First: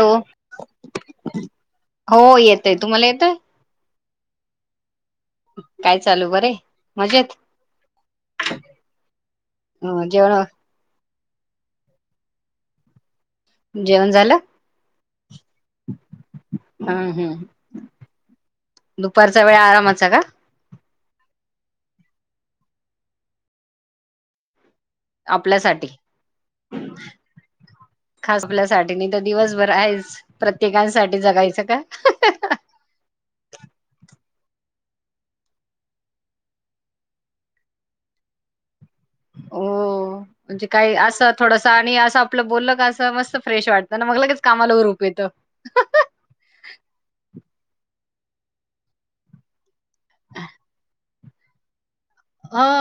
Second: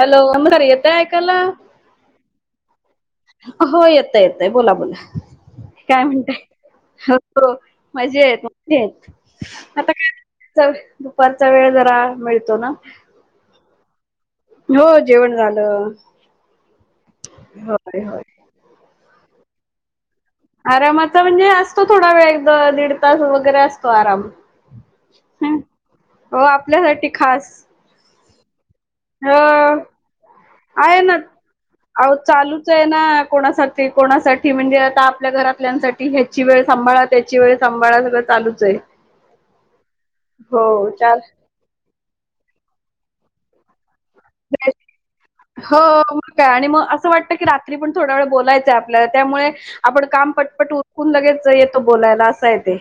Hello नम अयते आयकाला हो येतय तुम्हाला येतय हो येतंय येतय बोला बोला काय चालू बरे हो मजेत मजा आहेत म आता जेवण काय दुपारचा वेळ जरा मिळतो ना जेवण झालं हो जेवण झालं हम्म हम्म होय होय दुपारचा वेळ आरामाचा का आरामाचा म्हणजे असतो थोडा वेळ एकदा दीड तास वगैरे असतो आराम ह आपल्यासाठी हो आपल्यासाठी खास खास आपल्यासाठी नाही तर अ दिवसभर आहेच आहे ना प्रत्येकांसाठी जगायचं का अहो चालूच कोणासाठी कोणासाठी म्हणजे आता आपल्या घरातल्यांसाठी ह्याची वेळ सांभाळ वेळ सांभाळ सगळं चालूच आहे हो म्हणजे हो काही चार असत थडं आणि असं आपलं बोललं का असं मस्त फ्रेश वाटतं ना मग लगेच कामाला फ्रेश- उरूप येतं हो मग काय आणि मग असं वाटतं की रात्री पण थोडा वेळ बोलायचं आहे आपल्याला त्यामुळे आपण काम पटपट उरकून लगेच येतो बोलायला आहे हा ते.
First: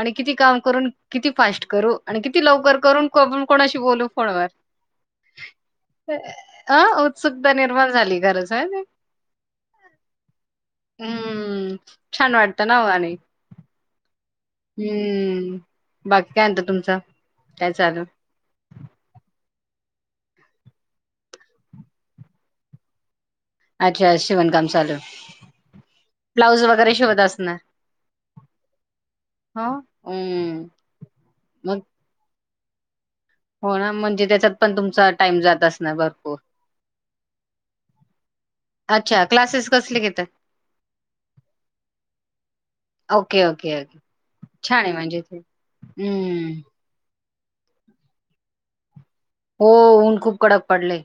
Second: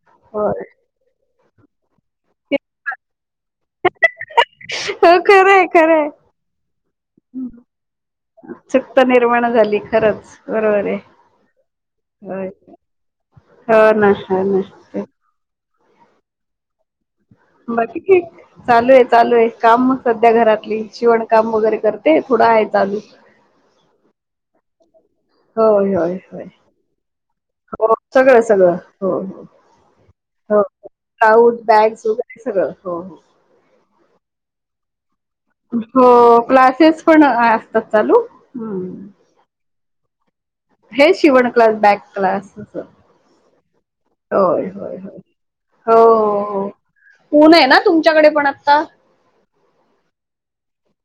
आणि किती काम होय. करून किती फास्ट करू आणि किती लवकर करूनण कोणाशी बोलू फोनवर हो खरंय खरंय अ उत्सुकता निर्भर झाली गरज आहे उत्सुकता निर्माण झाली खरच बरोबर आहे हम्म. छान वाटतं ना ओ आणि हो ना हो ना तेच. हम्म बाकी कायत तुमचा बट क चालू आहे चालू आहे काम मग सध्या घरातली शिवणकाम वगैरे करते थोडं आहे चालू अच्छा शिवणकाम चालू होय होय होय ब्लाऊज वगैरे शिवत असणार? हो सगळं सगळं हो हो. हो हम्म. होऊट मग बॅग्स वगैरे सगळं हो हो हो ना म्हणजे त्याच्यात पण तुमचा टाइम जात असणार हो भरपूर. क्लासेस पण असतात चालू अच्छा क्लासेस कसले घेतात हे शिवण क्लास बॅक क्लासय ओके, ओके, ओके. होय छान आहे होय म्हणजे ते. हम्म होऊन आहे ना तुमच्याकडे पण आता हो ऊन खूप कडक पडले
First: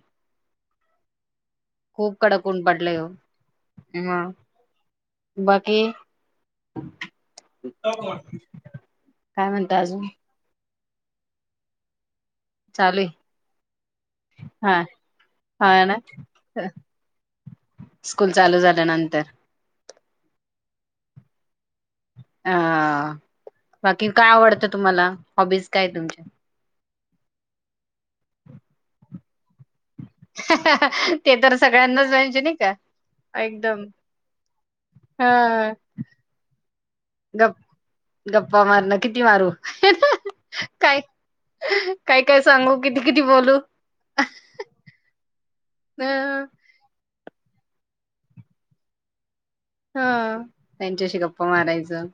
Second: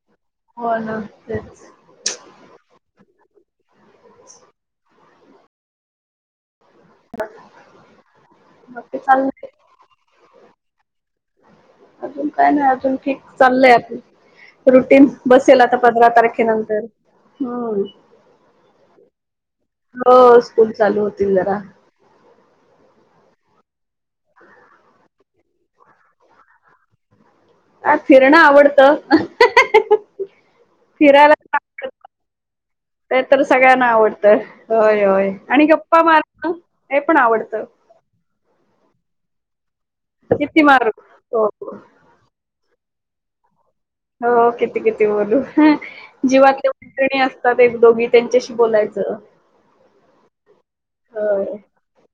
हो ना तेच खूप कडकून पडलेय हो म बाकी बाकी चाललंय काय म्हणत अजून अजून काय नाही अजून चालू आहे. ठीक चाललंय आपण हा, रुटीन बसेल आता हा ना. पंधरा तारखेनंतर हम्म स्कूल चालू झाल्यानंतर हो स्कूल चालू होतील जरा अ बाकी काय आवडतं तुम्हाला हॉबीज काय तुमच्या ह फिरणं आवडतं फिरायला ते तर आवडतं. सगळ्यांनाच म्हहिजे नाही का ते तर एकदम सगळ्यांना आवडतं होयय आणि हा गप्पा मारण हे पण गप आवडतं गप्पा मारण किती मारू किती मारू काय हो काय काय सांगू किती किती बोलू हो किती किती बोलू हं जीवातले णी असतात एक दोघी त्यांच्याशी बोलायचं हा त्यांच्याशी गप्पा होय मारायचं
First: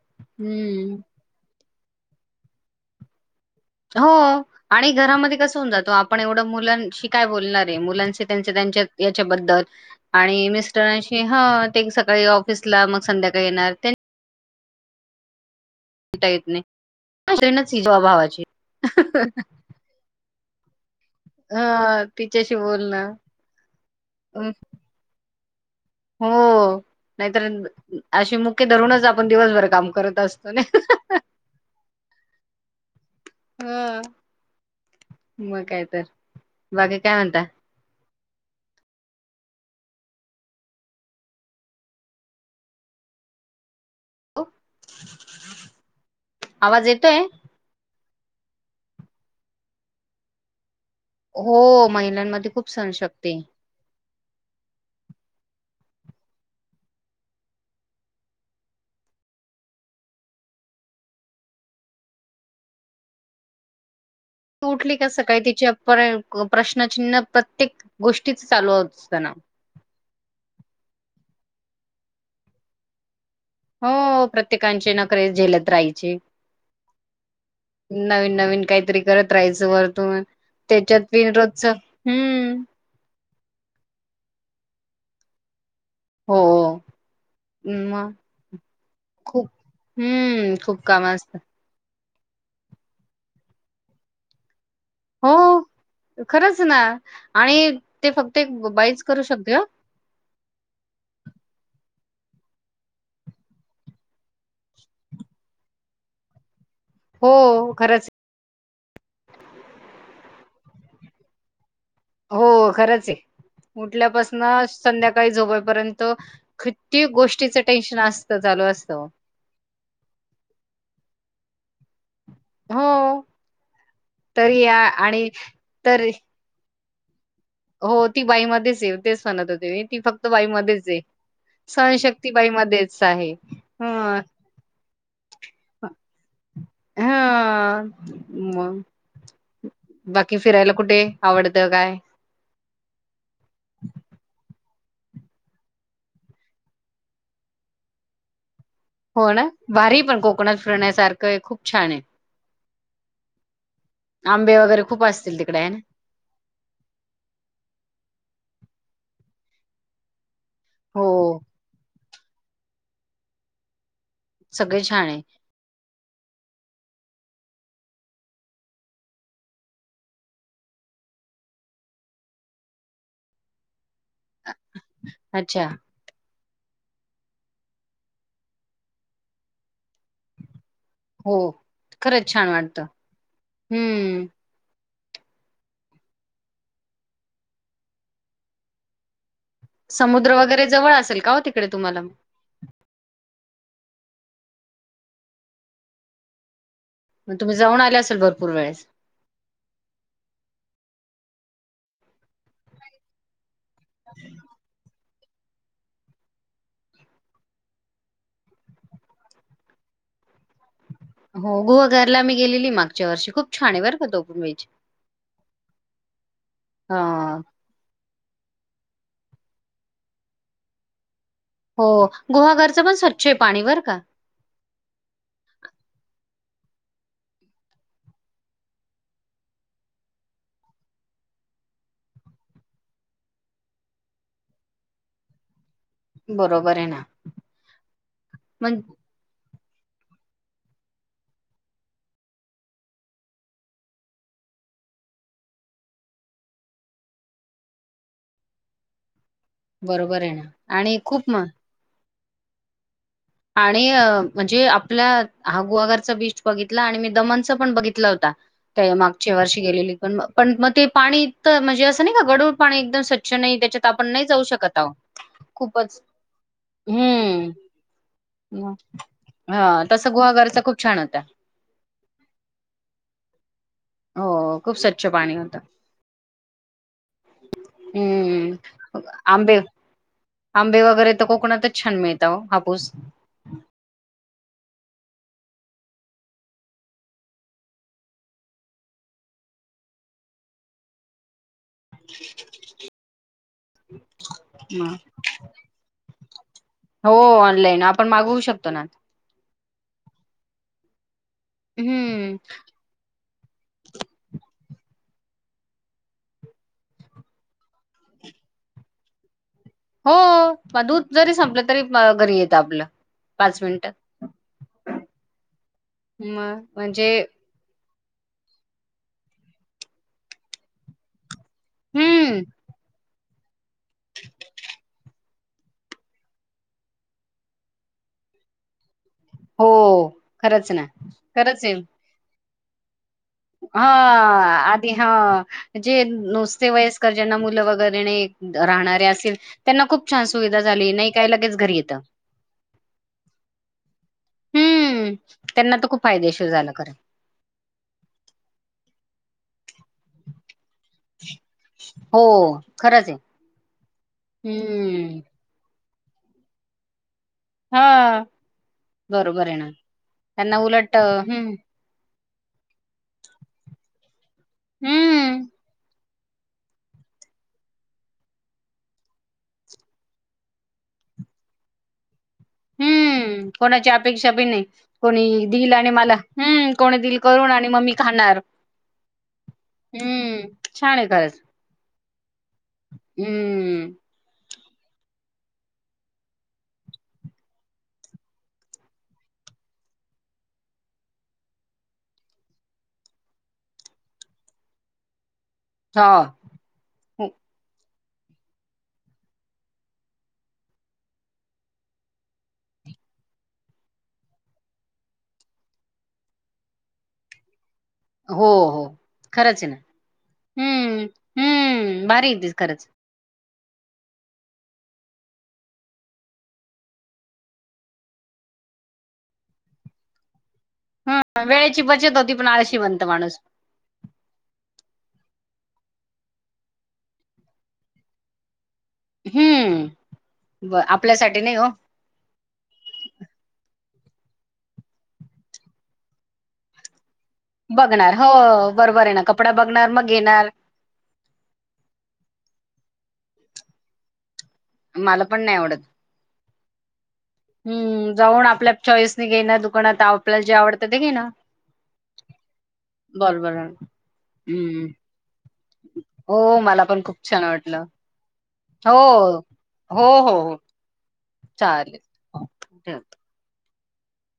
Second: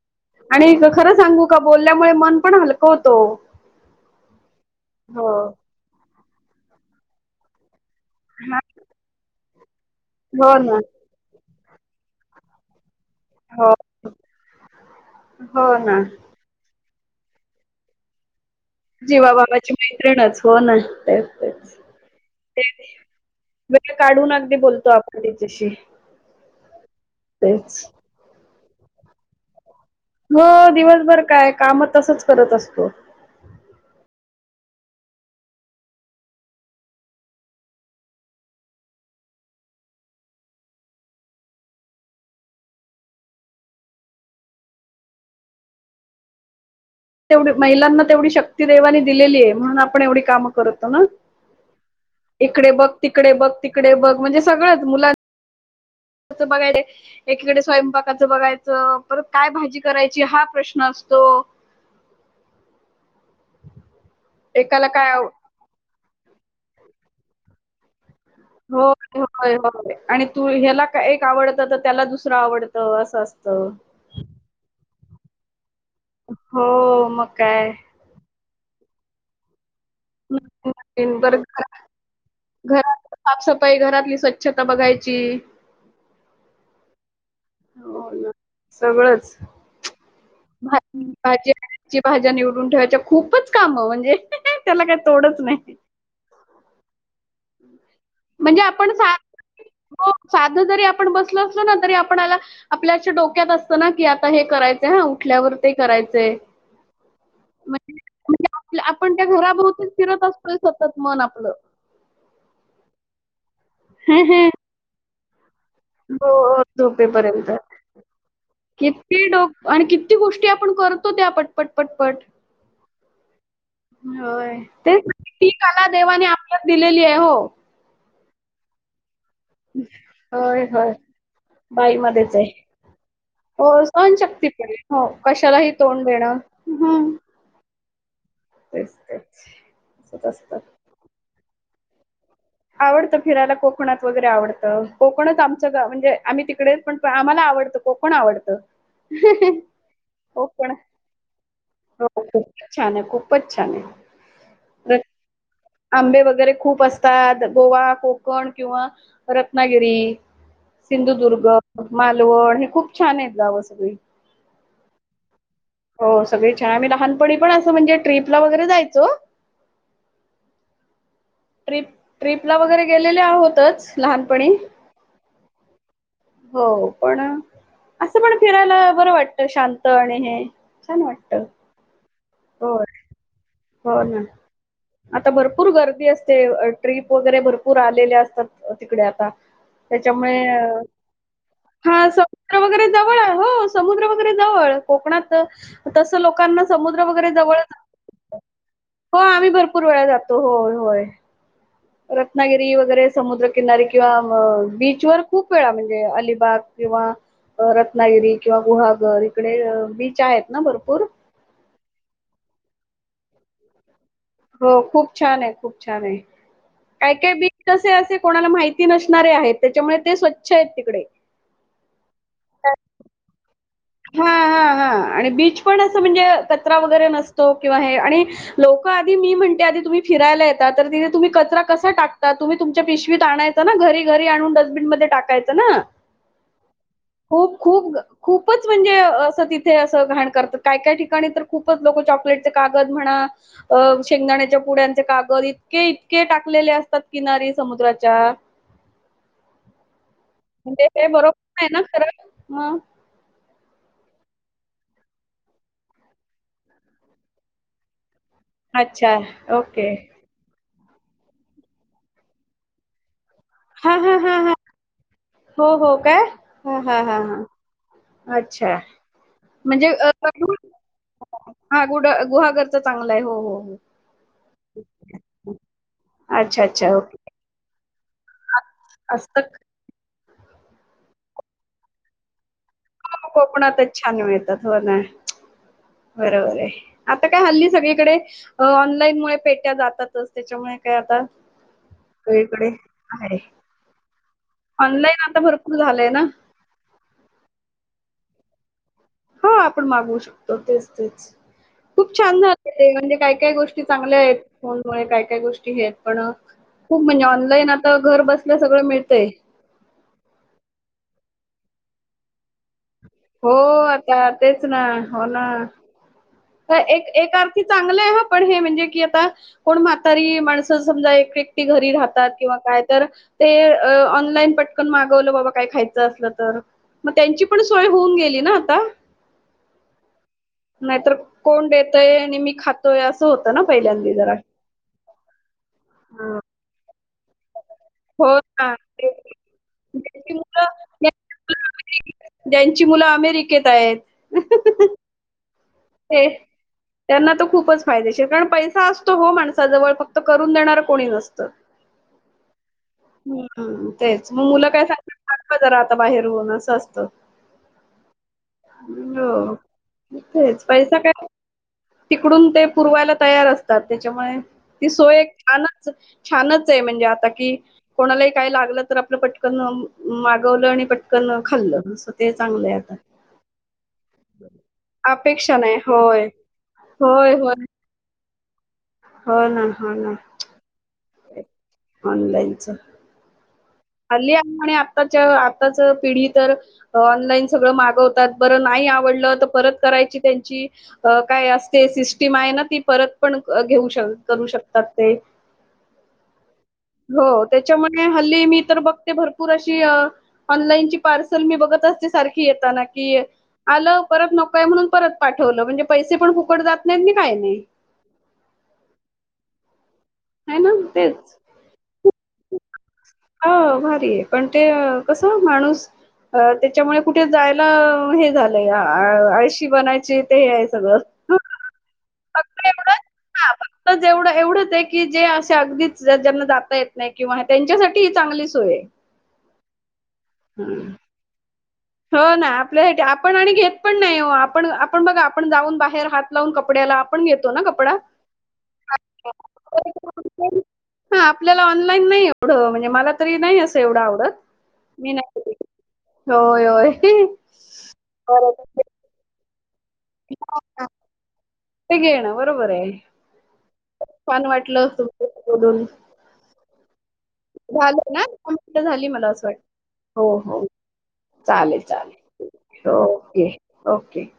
आणि ग- हम्म खरं सांगू का बोलल्यामुळे मन पण हलकव होतो हो आणि हो घरामध्ये कस होऊन जातो आपण एवढं मुलांशी काय बोलणार हा च्याबद् हो मिर ना सकाळी मग संध्याकाळी हो येणार हो ना ट शरीर सीज अ भाावाचे जीवाबाबाची मैत्रिणच हो ना हा तिच्याशी बोलणं वेळ काढून अं, अगदी बोलतो आपण त्याच्याशी हो नाहीतर अशी मुख्य धरूनच आपण दिवसभर काम करत हो असतो ना. दिवसभर काय काम तसच करत असतो हा मगय तर बाकीे काय म्हणता हो, आवाज येतोय महिलांना तेवढी शक्ती देवानी दिलेली आहे म्हणून आपण एवढी काम करतो ना हो महिलांमध्ये खूप इकडे बघ सण तिकडे शकते बघ तिकडे बघ म्हणजे सगळंच मुलां ं बघायला एकीकडे स्वयंपाकाचं बघायचं परत काय भाजी करायची हा प्रश्न असतो ह ती एकाला उठली का काय आव सकाळी तिचे प्रश्नचिन्ह प्रत्येक गोष्टीच होय असताना होय होय आणि तू ह्याला एक आवडत तर त्याला दुसरं आवडतं असं असतं हो प्रत्येकांचे नक झेलत राहायचे हो मग काय नवीन नवीन काहीतरी करत राहायचं वर्तन त्याच्यात नवीन पिन बरं रोजच घरा हम्म घरात साफसफाई घरातली स्वच्छता बघायची हो हो मग ना खूप हम्म खूप काम असत. भाजीची भाज्या निवडून ठेवायच्या खूपच काम म्हणजे त्याला तोडच नाही हो खरंच ना आणि ते फक्त एक म्हणजे आपण बाईच सा करू शकत ग हो साधं जरी आपण बसल असलो ना तरी आपणला आपल्याच्या डोक्यात असतं ना की आता हे करायच हा उठल्यावर ते करायचे हो खरंच आपण त्या घराभोवती फिरत असतो सतत मन आपलं हो खरंच आहे हो, उठल्यापासून संध्याकाळी झोपायपर्यंत त हो, कित्यती झोपेपर्यंत. गोष्टीच टेन्शन असत चालू असतं किती डोक आणि किती गोष्टी आपण करतो त्या पटपट पटपट हो हो तरी या ते आणि ती कला तरी देवा आप दिलेली आहे हो हो ती बाईमध्येच ये तेच म्हणत होते ती फक्त होय, बाईमध्येच होय. ये बाईमध्येच आहे. सनशक्तबाई मध्येच आहे हो, अ सहनशक्ती पण आहे. हो कशालाही तोंड देणं ह हं मग तेच तेच असंच बाकी असतं. फिरायला कुठे आवडतं काय आवडतं फिरायला कोकणात वगैरे आवडतं कोकणच आमचं गाव म्हणजे आम्ही तिकडेच पण आम्हाला आवडतो को कोण आवडतं हो ना भारी पण कोकणात कोकण फिरण्यासारखं आहे खूप छान आहे हो खूपच छान आहे खूपच छान आहे. आंबे वगैरे खूप रत- असतील तिकडे आहे ना. आंबे वगैरे खूप असतात गोवा कोकण किंवा रत्नागिरी हो सिंधुदुर्ग मालवण हे खूप छान आहेत गावं सगळी सगळे छान आहे. हो सगळे छान आम मही लहानपणी पण असं म्हणजे ट्र्रीपला वगैरे जायचो. ट्रिप ट्रिपला वगैरे गेलेले आहोतच लहानपणी अच्छा. हो पण असं पण फिरायला बरं वाटत शांत आणि हे छान हो वाटतं. खरंच छान होय, वाटतं. हो ना. हम्म आता भरपूर गर्दी असते ट्रिप वगैरे भरपूर आलेल्या असतात तिकडे आता समुद्र त्याच्यामुळे वगैरे जवळ असेल का हो तिकडे तुम्हालाग. स वगैरे जवळ आहे हो समुद्र वगैरे जवळ कोकणात तसं लोकांना समुद्र वगैरे जवळ ल बर. पूर्वेळेस हो आम्ही भरपूर वेळा जातो होय होय. रत्नागिरी वगैरे समुद्रकिनारी किंवा बीचवर खूप वेळा म्हणजे अलिबाग किंवा रत्नागिरी किंवा गुहागर इकडे बीच आहेत ना भरपूर हो गोवा घरला मी गेलेली मागच्या वर्षी खूप छान वर्गतो हो खूप छान आहे खूप छान आहे अ काय काय बीट असे असे कोणाला माहिित नसणारे आहेत त्याच्यामुळे ते स्वच्छ आहेत तिकडे हो गुहागरचं पण स्वच्छ आहे पाणीवर का? ह आणि बीच पण असं म्हणजे कचरा वगैरे नसतो किंवा हे आणि लोक आधी म्हणते आधी तुम्ही फिरायला येतता तर तिे तुम्ही कचरा कसा टाकता तुम्ही तुमच्या पिशवीत आणाय. ना घरी घरी आणून डस्टबिन मध्ये टाकायचं ना. बरोबर आहे ना खूप खूप खूपच मग म्हणजे असं तिथे असं घाण करतात काय काय ठिकाणी तर खूपच लोक चॉकलेटचे कागद म्हणा. अ शेंगदाण्याच्या पुड्यांचे कागद इतके इतके टाकलेले असतात किनारी समुद्राच्या बरोबर आहे ना. म्हणजे आणि ते खूप म बरोबर आहे ना खरं ह. आणि म्हणजे आपल्या हा गुहाघरचा बीच बघितला आणि मी दमनच पण बघितलं होता. त्या अच्छा मागच्या वर्षी ओके. गेलेली पण पण मग ते पाणी तर म्हणजे असं नाही का गडूळ पाणी एकदम स्वच्छ नाही. त्या हां, आपण हां, नाही हां, जाऊ हां. शकत आ हो, हो काय? हां, हां, हां, हां. खूपचम्म अच्छा हा तस गुहागरचा खूप छान होता. हा गुड गुहागरच चांगलं आहे हो हो हो. हो खूप स्वच्छ पाणी होत अच्छा, अच्छा ओके. हम्म. अ, असतं आंबे आंबे वगैरे तर कोकणातच छान मिळतात हो हापूस हो, कोकणातच छान मिळतात हो ना. बरोबर आहे आता काय हल्ली सगळीकडे अ ऑनलाईन मुळे पेट्या जातातच त्याच्यामुळे काय आता सगळीकडे आहे मग ऑनलाईन आता भरपूर झालंय ना? हो ऑनलाईन आपण मागवू शकतो ना? हो आपण मागवू शकतो तेच तेच खूप हम्म छान झालं. ते म्हणजे काय काय गोष्टी चांगल्या आहेत फोनमुळे काय काय गोष्टी हे आहेत पण खूप म्हणजे ऑनलाईन आता घर बसल्या सगळं मिळतंय. हो मग दूध जरी संपलं तरी घरी येतं आपलं हो पाच मिनिटात. आता तेच ना हो ना मग एक म्हणजे ए चांगलं आहे ह पण हे म्हणजे की आता कोण म्हातारी माणसं समजा एक घरी राहतात हम्म किंवा काय तर ते ऑनलाईन पटकन मागवलं बाबा काय खायचं असलं तर मग त्यांची पण सोय होऊन गेली ना आता हो खरंच ना नाहीतर खरंच कोण ये. देतय आणि मी खातोय असं होतं. ना हा पहिल्यांदी जरा आधी हा जे हां. नुसते वयस्कर ज्यांना मुलं वगैरे हो ना राहणारे ते अस त्यांना खूप छान ज्यांची सुविधा मुलं झाली नाही काय ज्यांची लगेच घरी येतं. ज्यांची मुलं अमेरिकेत आहेत. हम्म त्यांना तर खूप ते फायदेशीर झालं खरे त्यांना तो खूपच फायदेशीर कारण पैसा असतो हो माणसाजवळ फक्त करून देणार. कोणी नसत्. हो खरंच आहे ह तेच मग मुलं काय हम्म सांगत का जरा आता बाहेर होऊन असं असतं. हा बरोबर हो आहे ना खरं त्यांना च उलट पैसा अ, काय हम्म तिकडून ते पुरवायला तयार असतात त्याच्यामुळे ती सोय हम्म छानच छानच आहे म्हणजे आता कि कोणालाही काय लागलं तर आपलं पटकन मागवलं आणि पटकन खाल्लं असं. ते चांगलं आहे आता हम्म कोणाची अपेक्षा बी नाही. कोणी अपेक्षा दिल नाही आणि मला होय हम्म कोणी दिल होय करून होय आणि मग मी खाणार. हो ना हो ना हम्म छान आहे खरंच ऑनलाईनच हम्म हल्ली आहे आणि आताच्या आत्ताच पिढी तर ऑनलाईन सगळं मागवतात बरं नाही आवडलं तर परत करायची त्यांची अ काय असते सिस्टीम आहे ना ती परत पण घेऊ करू शकतात ते हा हो त्याच्यामुळे हल्ली मी तर बघते भरपूर अशी ऑनलाईन ची पार्सल मी बघत असते सारखी येताना की आलं परत नकोय म्हणून परत पाठवलं म्हणजे पैसे पण फुकट जात नाहीत ना काय नाही. हो हो खरंच आहे आहे ना हम्म तेच हम्म भारी य त खरंच ह भारी आहे पण ते कसं माणूस अ त्याच्यामुळे कुठे जायला हे झालंय आळशी बनायची ते हे आहे सगळं हं. हम वेळेची बचत होती पण आळशी बनतो माणूस एवढं एवढंच एक की जे असे अगदीच ज्यांना जाता येत नाही किंवा त्यांच्यासाठी ही चांगली सोय आहे हम्म बर हं. आपल्यासाठी नाही हो हो ना आपले आपण आणि घेत पण नाही हो आपण आपण बघा आपण जाऊन बाहेर हात लावून कपड्याला आपण घेत बघणार हो बरोबर आहे ना कपडा बघणार मग येेणार हा आपल्याला ऑनलाईन नाही एवढं म्हणजे मला तरी नाही असं एवढं आवडत मी मला पण कधी नाही आवडत होय होय. हमम् जाऊन आपल्या बरोबर. चॉईस घे ना दुकानात आपल्याला जे आवडतं ते घे ना ते घेण बरोबर आहे छान वाटलं हं. तुम बोलून हो, मला पण खूप छान वाटलं. झालं ना हो. झाली मला असं वाटत हो हो चाले चालेल. हो, चालेल ठेवा. Okay okay